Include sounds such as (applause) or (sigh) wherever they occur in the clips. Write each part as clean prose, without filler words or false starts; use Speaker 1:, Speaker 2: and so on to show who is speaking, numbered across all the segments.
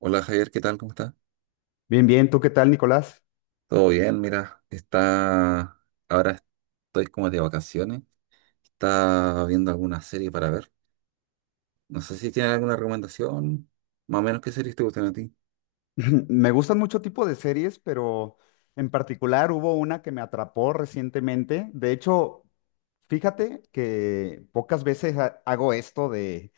Speaker 1: Hola Javier, ¿qué tal? ¿Cómo estás?
Speaker 2: Bien, bien, ¿tú qué tal, Nicolás?
Speaker 1: Todo bien, mira, está... ahora estoy como de vacaciones. Está viendo alguna serie para ver. No sé si tienes alguna recomendación, más o menos qué series te gustan a ti.
Speaker 2: (laughs) Me gustan mucho tipo de series, pero en particular hubo una que me atrapó recientemente. De hecho, fíjate que pocas veces hago esto de,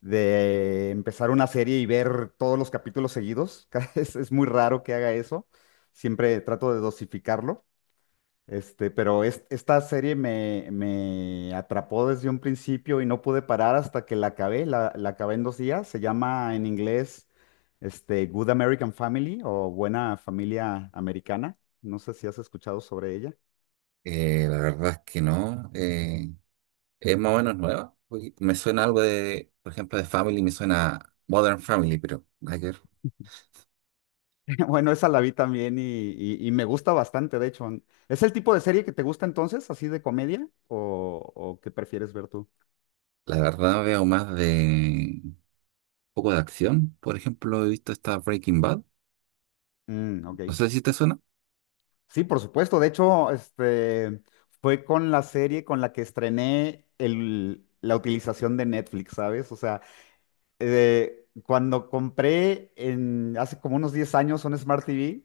Speaker 2: empezar una serie y ver todos los capítulos seguidos. (laughs) Es muy raro que haga eso. Siempre trato de dosificarlo. Pero esta serie me atrapó desde un principio y no pude parar hasta que la acabé. La acabé en dos días. Se llama en inglés, Good American Family o Buena Familia Americana. No sé si has escuchado sobre ella.
Speaker 1: La verdad es que no. Es más o menos nueva. Porque me suena algo de, por ejemplo, de Family, me suena Modern Family, pero nada que ver.
Speaker 2: (laughs) Bueno, esa la vi también y me gusta bastante, de hecho. ¿Es el tipo de serie que te gusta entonces, así de comedia? O qué prefieres ver tú?
Speaker 1: La verdad veo más de un poco de acción. Por ejemplo, he visto esta Breaking Bad.
Speaker 2: Mm, ok.
Speaker 1: No sé si te suena.
Speaker 2: Sí, por supuesto. De hecho, fue con la serie con la que estrené la utilización de Netflix, ¿sabes? O sea, cuando compré en, hace como unos 10 años un Smart TV,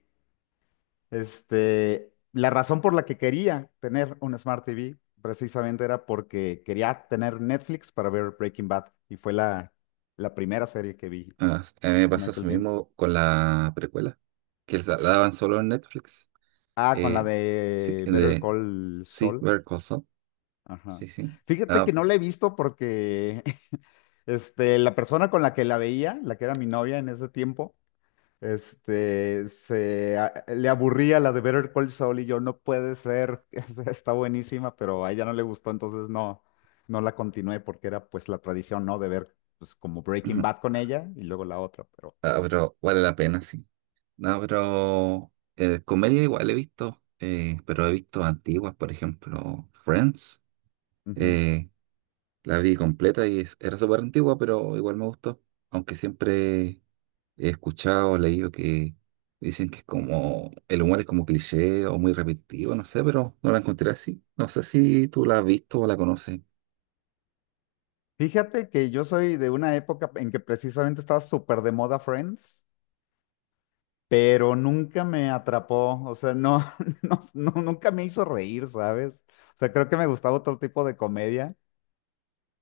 Speaker 2: la razón por la que quería tener un Smart TV precisamente era porque quería tener Netflix para ver Breaking Bad y fue la primera serie que vi
Speaker 1: Ah, a mí me
Speaker 2: en
Speaker 1: pasó eso
Speaker 2: aquel tiempo.
Speaker 1: mismo con la precuela, que la daban solo en Netflix.
Speaker 2: Ah, con la
Speaker 1: Eh, sí,
Speaker 2: de Better
Speaker 1: de,
Speaker 2: Call
Speaker 1: sí,
Speaker 2: Saul.
Speaker 1: Better Call Saul.
Speaker 2: Ajá.
Speaker 1: Sí, sí.
Speaker 2: Fíjate
Speaker 1: Ah,
Speaker 2: que no la he visto porque (laughs) la persona con la que la veía, la que era mi novia en ese tiempo, le aburría la de Better Call Saul y yo, no puede ser, (laughs) está buenísima, pero a ella no le gustó, entonces no, no la continué porque era pues la tradición, ¿no? De ver pues como Breaking
Speaker 1: ujú.
Speaker 2: Bad con ella y luego la otra, pero...
Speaker 1: Ah, pero vale la pena, sí. No, pero comedia igual he visto, pero he visto antiguas, por ejemplo, Friends.
Speaker 2: Ujú.
Speaker 1: eh, la vi completa y era súper antigua, pero igual me gustó, aunque siempre he escuchado, leído que dicen que es como, el humor es como cliché o muy repetitivo, no sé, pero no la encontré así. No sé si tú la has visto o la conoces.
Speaker 2: Fíjate que yo soy de una época en que precisamente estaba súper de moda Friends, pero nunca me atrapó, o sea, no, (laughs) no, no, nunca me hizo reír, ¿sabes? O sea, creo que me gustaba otro tipo de comedia,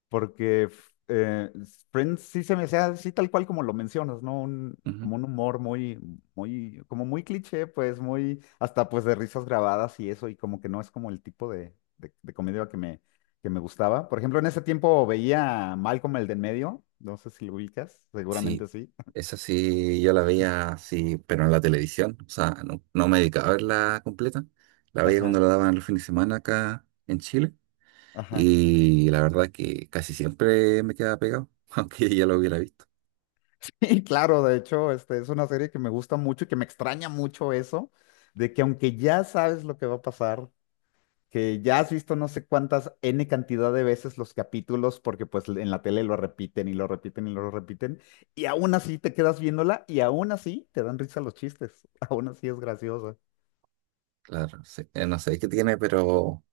Speaker 2: porque Friends sí se me hacía así tal cual como lo mencionas, ¿no?
Speaker 1: Ujú.
Speaker 2: Como un humor muy, muy, como muy cliché, pues muy, hasta pues de risas grabadas y eso, y como que no es como el tipo de comedia que que me gustaba. Por ejemplo, en ese tiempo veía Malcolm el de en medio, no sé si lo ubicas, seguramente
Speaker 1: Sí,
Speaker 2: sí.
Speaker 1: esa sí yo la veía así, pero en la televisión, o sea, no, no me dedicaba a verla completa. La
Speaker 2: (laughs)
Speaker 1: veía cuando
Speaker 2: Ajá,
Speaker 1: la daban los fines de semana acá en Chile
Speaker 2: ajá.
Speaker 1: y la verdad que casi siempre me quedaba pegado, (laughs) aunque ya lo hubiera visto.
Speaker 2: (laughs) Y claro, de hecho, es una serie que me gusta mucho y que me extraña mucho eso, de que aunque ya sabes lo que va a pasar, que ya has visto no sé cuántas N cantidad de veces los capítulos, porque pues en la tele lo repiten y lo repiten y lo repiten, y aún así te quedas viéndola y aún así te dan risa los chistes, (laughs) aún así es graciosa.
Speaker 1: Claro, sí. No sé qué tiene, pero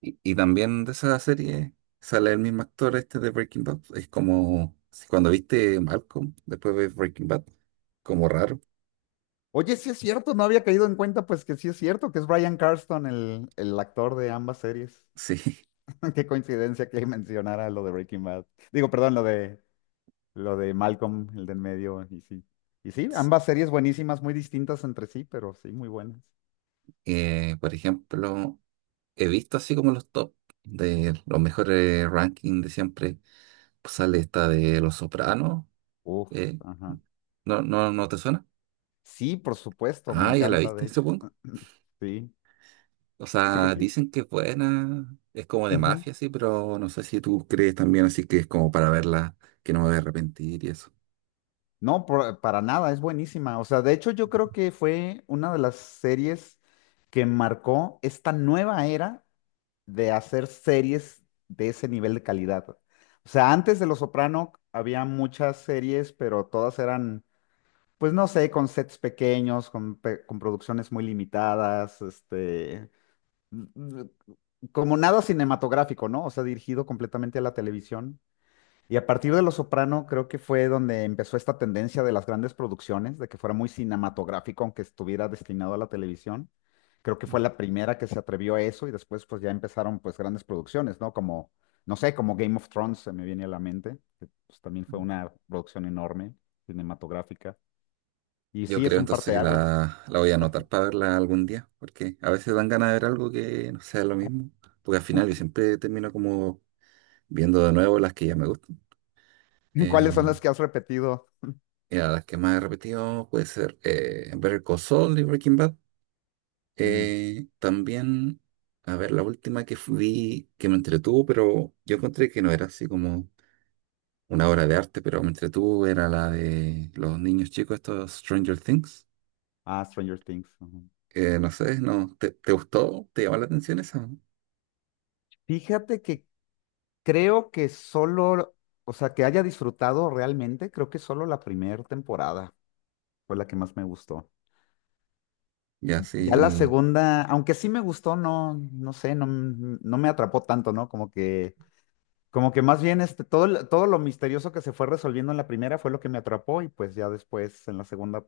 Speaker 1: y también de esa serie sale el mismo actor este de Breaking Bad. Es como si cuando viste Malcolm, después ves Breaking Bad, como raro.
Speaker 2: Oye, sí es cierto, no había caído en cuenta pues que sí es cierto, que es Bryan Cranston el actor de ambas series.
Speaker 1: Sí.
Speaker 2: (laughs) Qué coincidencia que mencionara lo de Breaking Bad. Digo, perdón, lo de Malcolm, el del medio, y sí. Y sí, ambas
Speaker 1: (laughs)
Speaker 2: series buenísimas, muy distintas entre sí, pero sí, muy buenas.
Speaker 1: Por ejemplo, he visto así como los top de los mejores rankings de siempre. Pues sale esta de Los Sopranos.
Speaker 2: Uf,
Speaker 1: eh,
Speaker 2: ajá.
Speaker 1: no te suena?
Speaker 2: Sí, por supuesto, me
Speaker 1: Ah, ya la
Speaker 2: encanta,
Speaker 1: viste,
Speaker 2: de hecho.
Speaker 1: supongo.
Speaker 2: (clears throat) Sí,
Speaker 1: O
Speaker 2: sí,
Speaker 1: sea,
Speaker 2: sí.
Speaker 1: dicen que es buena, es como de
Speaker 2: Ujú.
Speaker 1: mafia, sí, pero no sé si tú crees también así que es como para verla, que no me voy a arrepentir y eso.
Speaker 2: No, para nada, es buenísima. O sea, de hecho, yo creo que fue una de las series que marcó esta nueva era de hacer series de ese nivel de calidad. O sea, antes de Los Soprano había muchas series, pero todas eran, pues no sé, con sets pequeños, con producciones muy limitadas, mm, mm, como nada cinematográfico, ¿no? O sea, dirigido completamente a la televisión. Y a partir de Los Soprano creo que fue donde empezó esta tendencia de las grandes producciones, de que fuera muy cinematográfico, aunque estuviera destinado a la televisión. Creo que fue la primera que se atrevió a eso y después pues ya empezaron pues grandes producciones, ¿no? Como, no sé, como Game of Thrones se me viene a la mente, que pues también fue una producción enorme, cinematográfica. Y
Speaker 1: Yo
Speaker 2: sí, es
Speaker 1: creo
Speaker 2: un
Speaker 1: entonces que
Speaker 2: parteaguas.
Speaker 1: la voy a anotar para verla algún día, porque a veces dan ganas de ver algo que no sea lo mismo, porque al final yo siempre termino como viendo de nuevo las que ya me gustan.
Speaker 2: (laughs) ¿Cuáles
Speaker 1: Eh,
Speaker 2: son las que has repetido?
Speaker 1: Mira, las que más he repetido puede ser Better Call Saul y Breaking Bad.
Speaker 2: Mm,
Speaker 1: También, a ver, la última que vi que me entretuvo, pero yo encontré que no era así como una obra de arte, pero me entretuvo, era la de los niños chicos, estos Stranger Things.
Speaker 2: ah, Stranger Things. Ujú.
Speaker 1: No sé, no, ¿te, te gustó? ¿Te llamó la atención esa?
Speaker 2: Fíjate que creo que solo, o sea, que haya disfrutado realmente, creo que solo la primera temporada fue la que más me gustó.
Speaker 1: Ya,
Speaker 2: Ya la
Speaker 1: sí,
Speaker 2: segunda, aunque sí me gustó, no, no sé, no me atrapó tanto, ¿no? Como que, como que más bien todo lo misterioso que se fue resolviendo en la primera fue lo que me atrapó y pues ya después en la segunda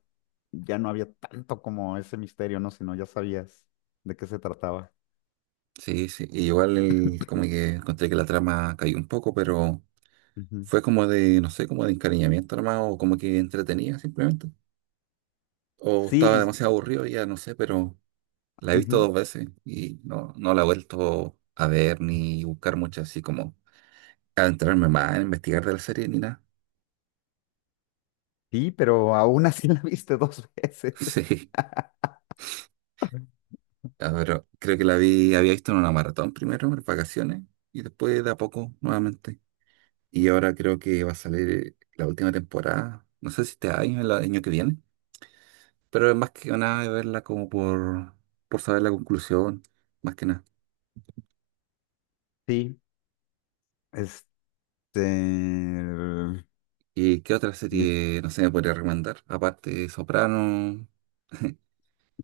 Speaker 2: ya no había tanto como ese misterio, ¿no? Sino ya sabías de qué se trataba.
Speaker 1: sí, sí. Y igual como que encontré que la trama cayó un poco, pero
Speaker 2: Ujú.
Speaker 1: fue como de, no sé, como de encariñamiento nomás, o como que entretenía simplemente. O estaba
Speaker 2: Sí,
Speaker 1: demasiado aburrido, ya no sé, pero la he visto
Speaker 2: ujú.
Speaker 1: dos veces y no, no la he vuelto a ver ni buscar mucho así como adentrarme más en investigar de la serie ni nada.
Speaker 2: Sí, pero aún así (laughs) la viste dos veces.
Speaker 1: (laughs) Sí, ya, pero creo que la vi, había visto en una maratón primero, en vacaciones, y después de a poco nuevamente. Y ahora creo que va a salir la última temporada. No sé si este año o el año que viene. Pero es más que nada de verla como por saber la conclusión. Más que nada.
Speaker 2: Sí, este...
Speaker 1: ¿Y qué otra
Speaker 2: mis-
Speaker 1: serie, no sé, me podría recomendar? Aparte de Soprano. (laughs)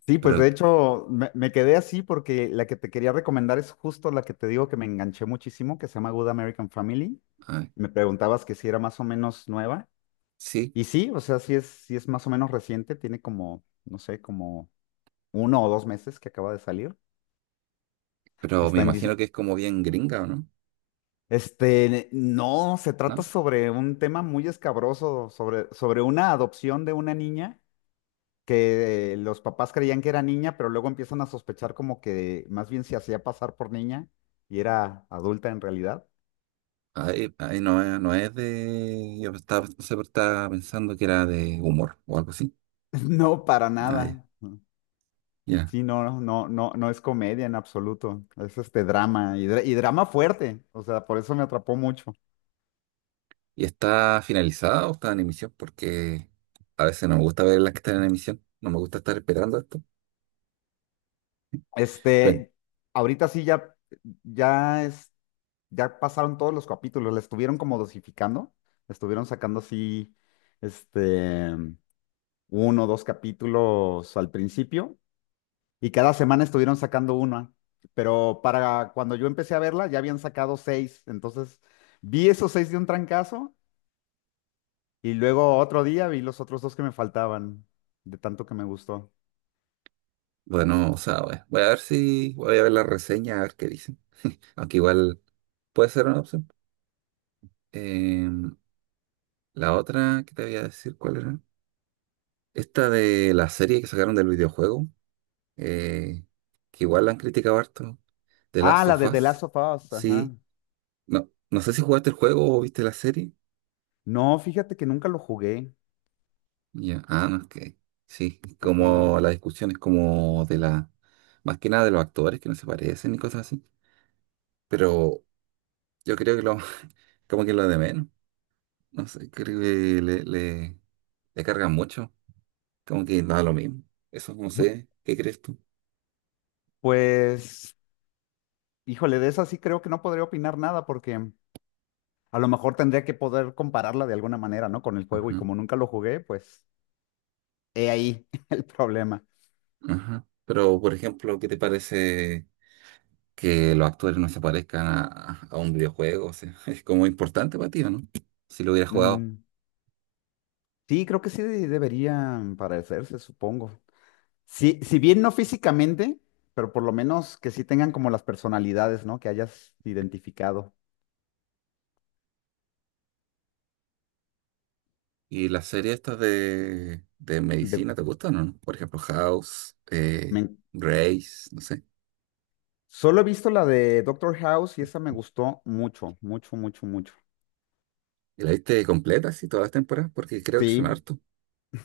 Speaker 2: Sí, pues
Speaker 1: Pero,
Speaker 2: de hecho me quedé así porque la que te quería recomendar es justo la que te digo que me enganché muchísimo, que se llama Good American Family.
Speaker 1: ay,
Speaker 2: Me preguntabas que si era más o menos nueva.
Speaker 1: sí.
Speaker 2: Y sí, o sea, sí es más o menos reciente, tiene como, no sé, como uno o dos meses que acaba de salir.
Speaker 1: Pero me
Speaker 2: Está en
Speaker 1: imagino
Speaker 2: Disney.
Speaker 1: que es como bien gringa, ¿o no?
Speaker 2: No, se trata
Speaker 1: ¿No?
Speaker 2: sobre un tema muy escabroso, sobre, sobre una adopción de una niña que los papás creían que era niña, pero luego empiezan a sospechar como que más bien se hacía pasar por niña y era adulta en realidad.
Speaker 1: Ahí, ahí no, no es de... Yo estaba, no sé, pero estaba pensando que era de humor o algo así.
Speaker 2: (laughs) No, para
Speaker 1: Ay,
Speaker 2: nada.
Speaker 1: ya.
Speaker 2: Sí, no, no, no, no es comedia en absoluto. Es drama y drama fuerte. O sea, por eso me atrapó mucho.
Speaker 1: ¿Y está finalizada o está en emisión? Porque a veces no me gusta ver las que están en emisión. No me gusta estar esperando esto. Pero,
Speaker 2: Este, ahorita sí ya, ya es, ya pasaron todos los capítulos, le estuvieron como dosificando, le estuvieron sacando así, este, uno o dos capítulos al principio, y cada semana estuvieron sacando una, pero para cuando yo empecé a verla ya habían sacado seis, entonces vi esos seis de un trancazo, y luego otro día vi los otros dos que me faltaban, de tanto que me gustó.
Speaker 1: bueno, o sea, voy a ver si voy a ver la reseña, a ver qué dicen. Aunque igual puede ser una opción. Eh, la otra que te voy a decir, ¿cuál era? Esta de la serie que sacaron del videojuego, eh, que igual la han criticado harto. The
Speaker 2: Ah,
Speaker 1: Last
Speaker 2: la
Speaker 1: of
Speaker 2: de The
Speaker 1: Us.
Speaker 2: Last of Us, ajá.
Speaker 1: Sí. No, no sé si jugaste el juego o viste la serie.
Speaker 2: No, fíjate que nunca lo jugué.
Speaker 1: Ya, ah, no, es que sí,
Speaker 2: Ajá.
Speaker 1: como la discusión es como de la, más que nada de los actores que no se parecen y cosas así, pero yo creo que lo, (laughs) como que lo de menos, no sé, creo que le cargan mucho, como que da lo mismo, eso no sé, ¿qué crees tú?
Speaker 2: Pues, híjole, de esa sí creo que no podría opinar nada porque a lo mejor tendría que poder compararla de alguna manera, ¿no? Con el juego
Speaker 1: Ajá,
Speaker 2: y como nunca lo jugué, pues he ahí (laughs) el problema.
Speaker 1: ajá. Pero, por ejemplo, ¿qué te parece que los actores no se parezcan a un videojuego? O sea, (laughs) es como importante para ti, ¿o no? Si lo hubieras jugado.
Speaker 2: Mm, sí, creo que sí deberían parecerse, supongo. Sí, si bien no físicamente, pero por lo menos que sí tengan como las personalidades, ¿no? Que hayas identificado.
Speaker 1: ¿Y las series estas de
Speaker 2: De-
Speaker 1: medicina te gustan o no? Por ejemplo, House,
Speaker 2: me-
Speaker 1: Grace, no sé.
Speaker 2: Solo he visto la de Doctor House y esa me gustó mucho, mucho, mucho, mucho.
Speaker 1: ¿Y la viste completa así todas las temporadas? Porque creo que son
Speaker 2: Sí.
Speaker 1: harto.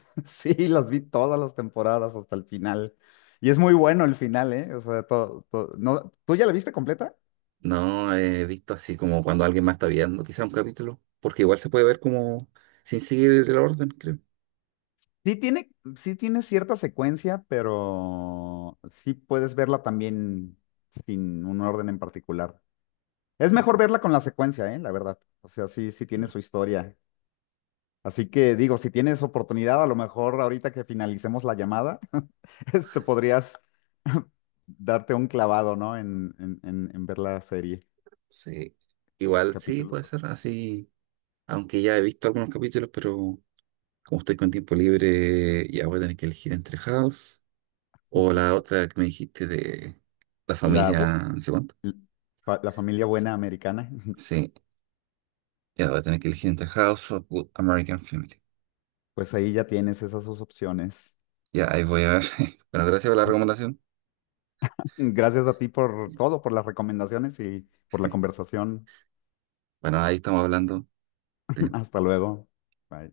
Speaker 2: (laughs) Sí, las vi todas las temporadas hasta el final. Y es muy bueno el final, ¿eh? O sea, todo, no, ¿tú ya la viste completa?
Speaker 1: No he visto así como cuando alguien más está viendo quizá un capítulo, porque igual se puede ver como sin seguir el orden, creo.
Speaker 2: Sí tiene, sí tiene cierta secuencia, pero sí puedes verla también sin un orden en particular. Es mejor
Speaker 1: Ujú.
Speaker 2: verla con la secuencia, ¿eh? La verdad. O sea, sí, sí tiene su historia. Así que digo, si tienes oportunidad, a lo mejor ahorita que finalicemos la llamada, (laughs) podrías (laughs) darte un clavado, ¿no? En ver la serie,
Speaker 1: Sí, igual sí
Speaker 2: capítulo
Speaker 1: puede
Speaker 2: tras.
Speaker 1: ser así, aunque ya he visto algunos capítulos, pero como estoy con tiempo libre, ya voy a tener que elegir entre House o la otra que me dijiste de la
Speaker 2: La, bo-
Speaker 1: familia, no sé cuánto.
Speaker 2: l- fa- La familia buena americana,
Speaker 1: Sí, ya voy a tener que elegir entre House of Good American Family.
Speaker 2: (laughs) pues ahí ya tienes esas dos opciones.
Speaker 1: Ya, ahí voy a ver. (laughs) Bueno, gracias por la
Speaker 2: (laughs)
Speaker 1: recomendación.
Speaker 2: Gracias a ti por todo, por las recomendaciones y por la conversación.
Speaker 1: Bueno, ahí estamos hablando.
Speaker 2: (laughs) Hasta luego. Bye.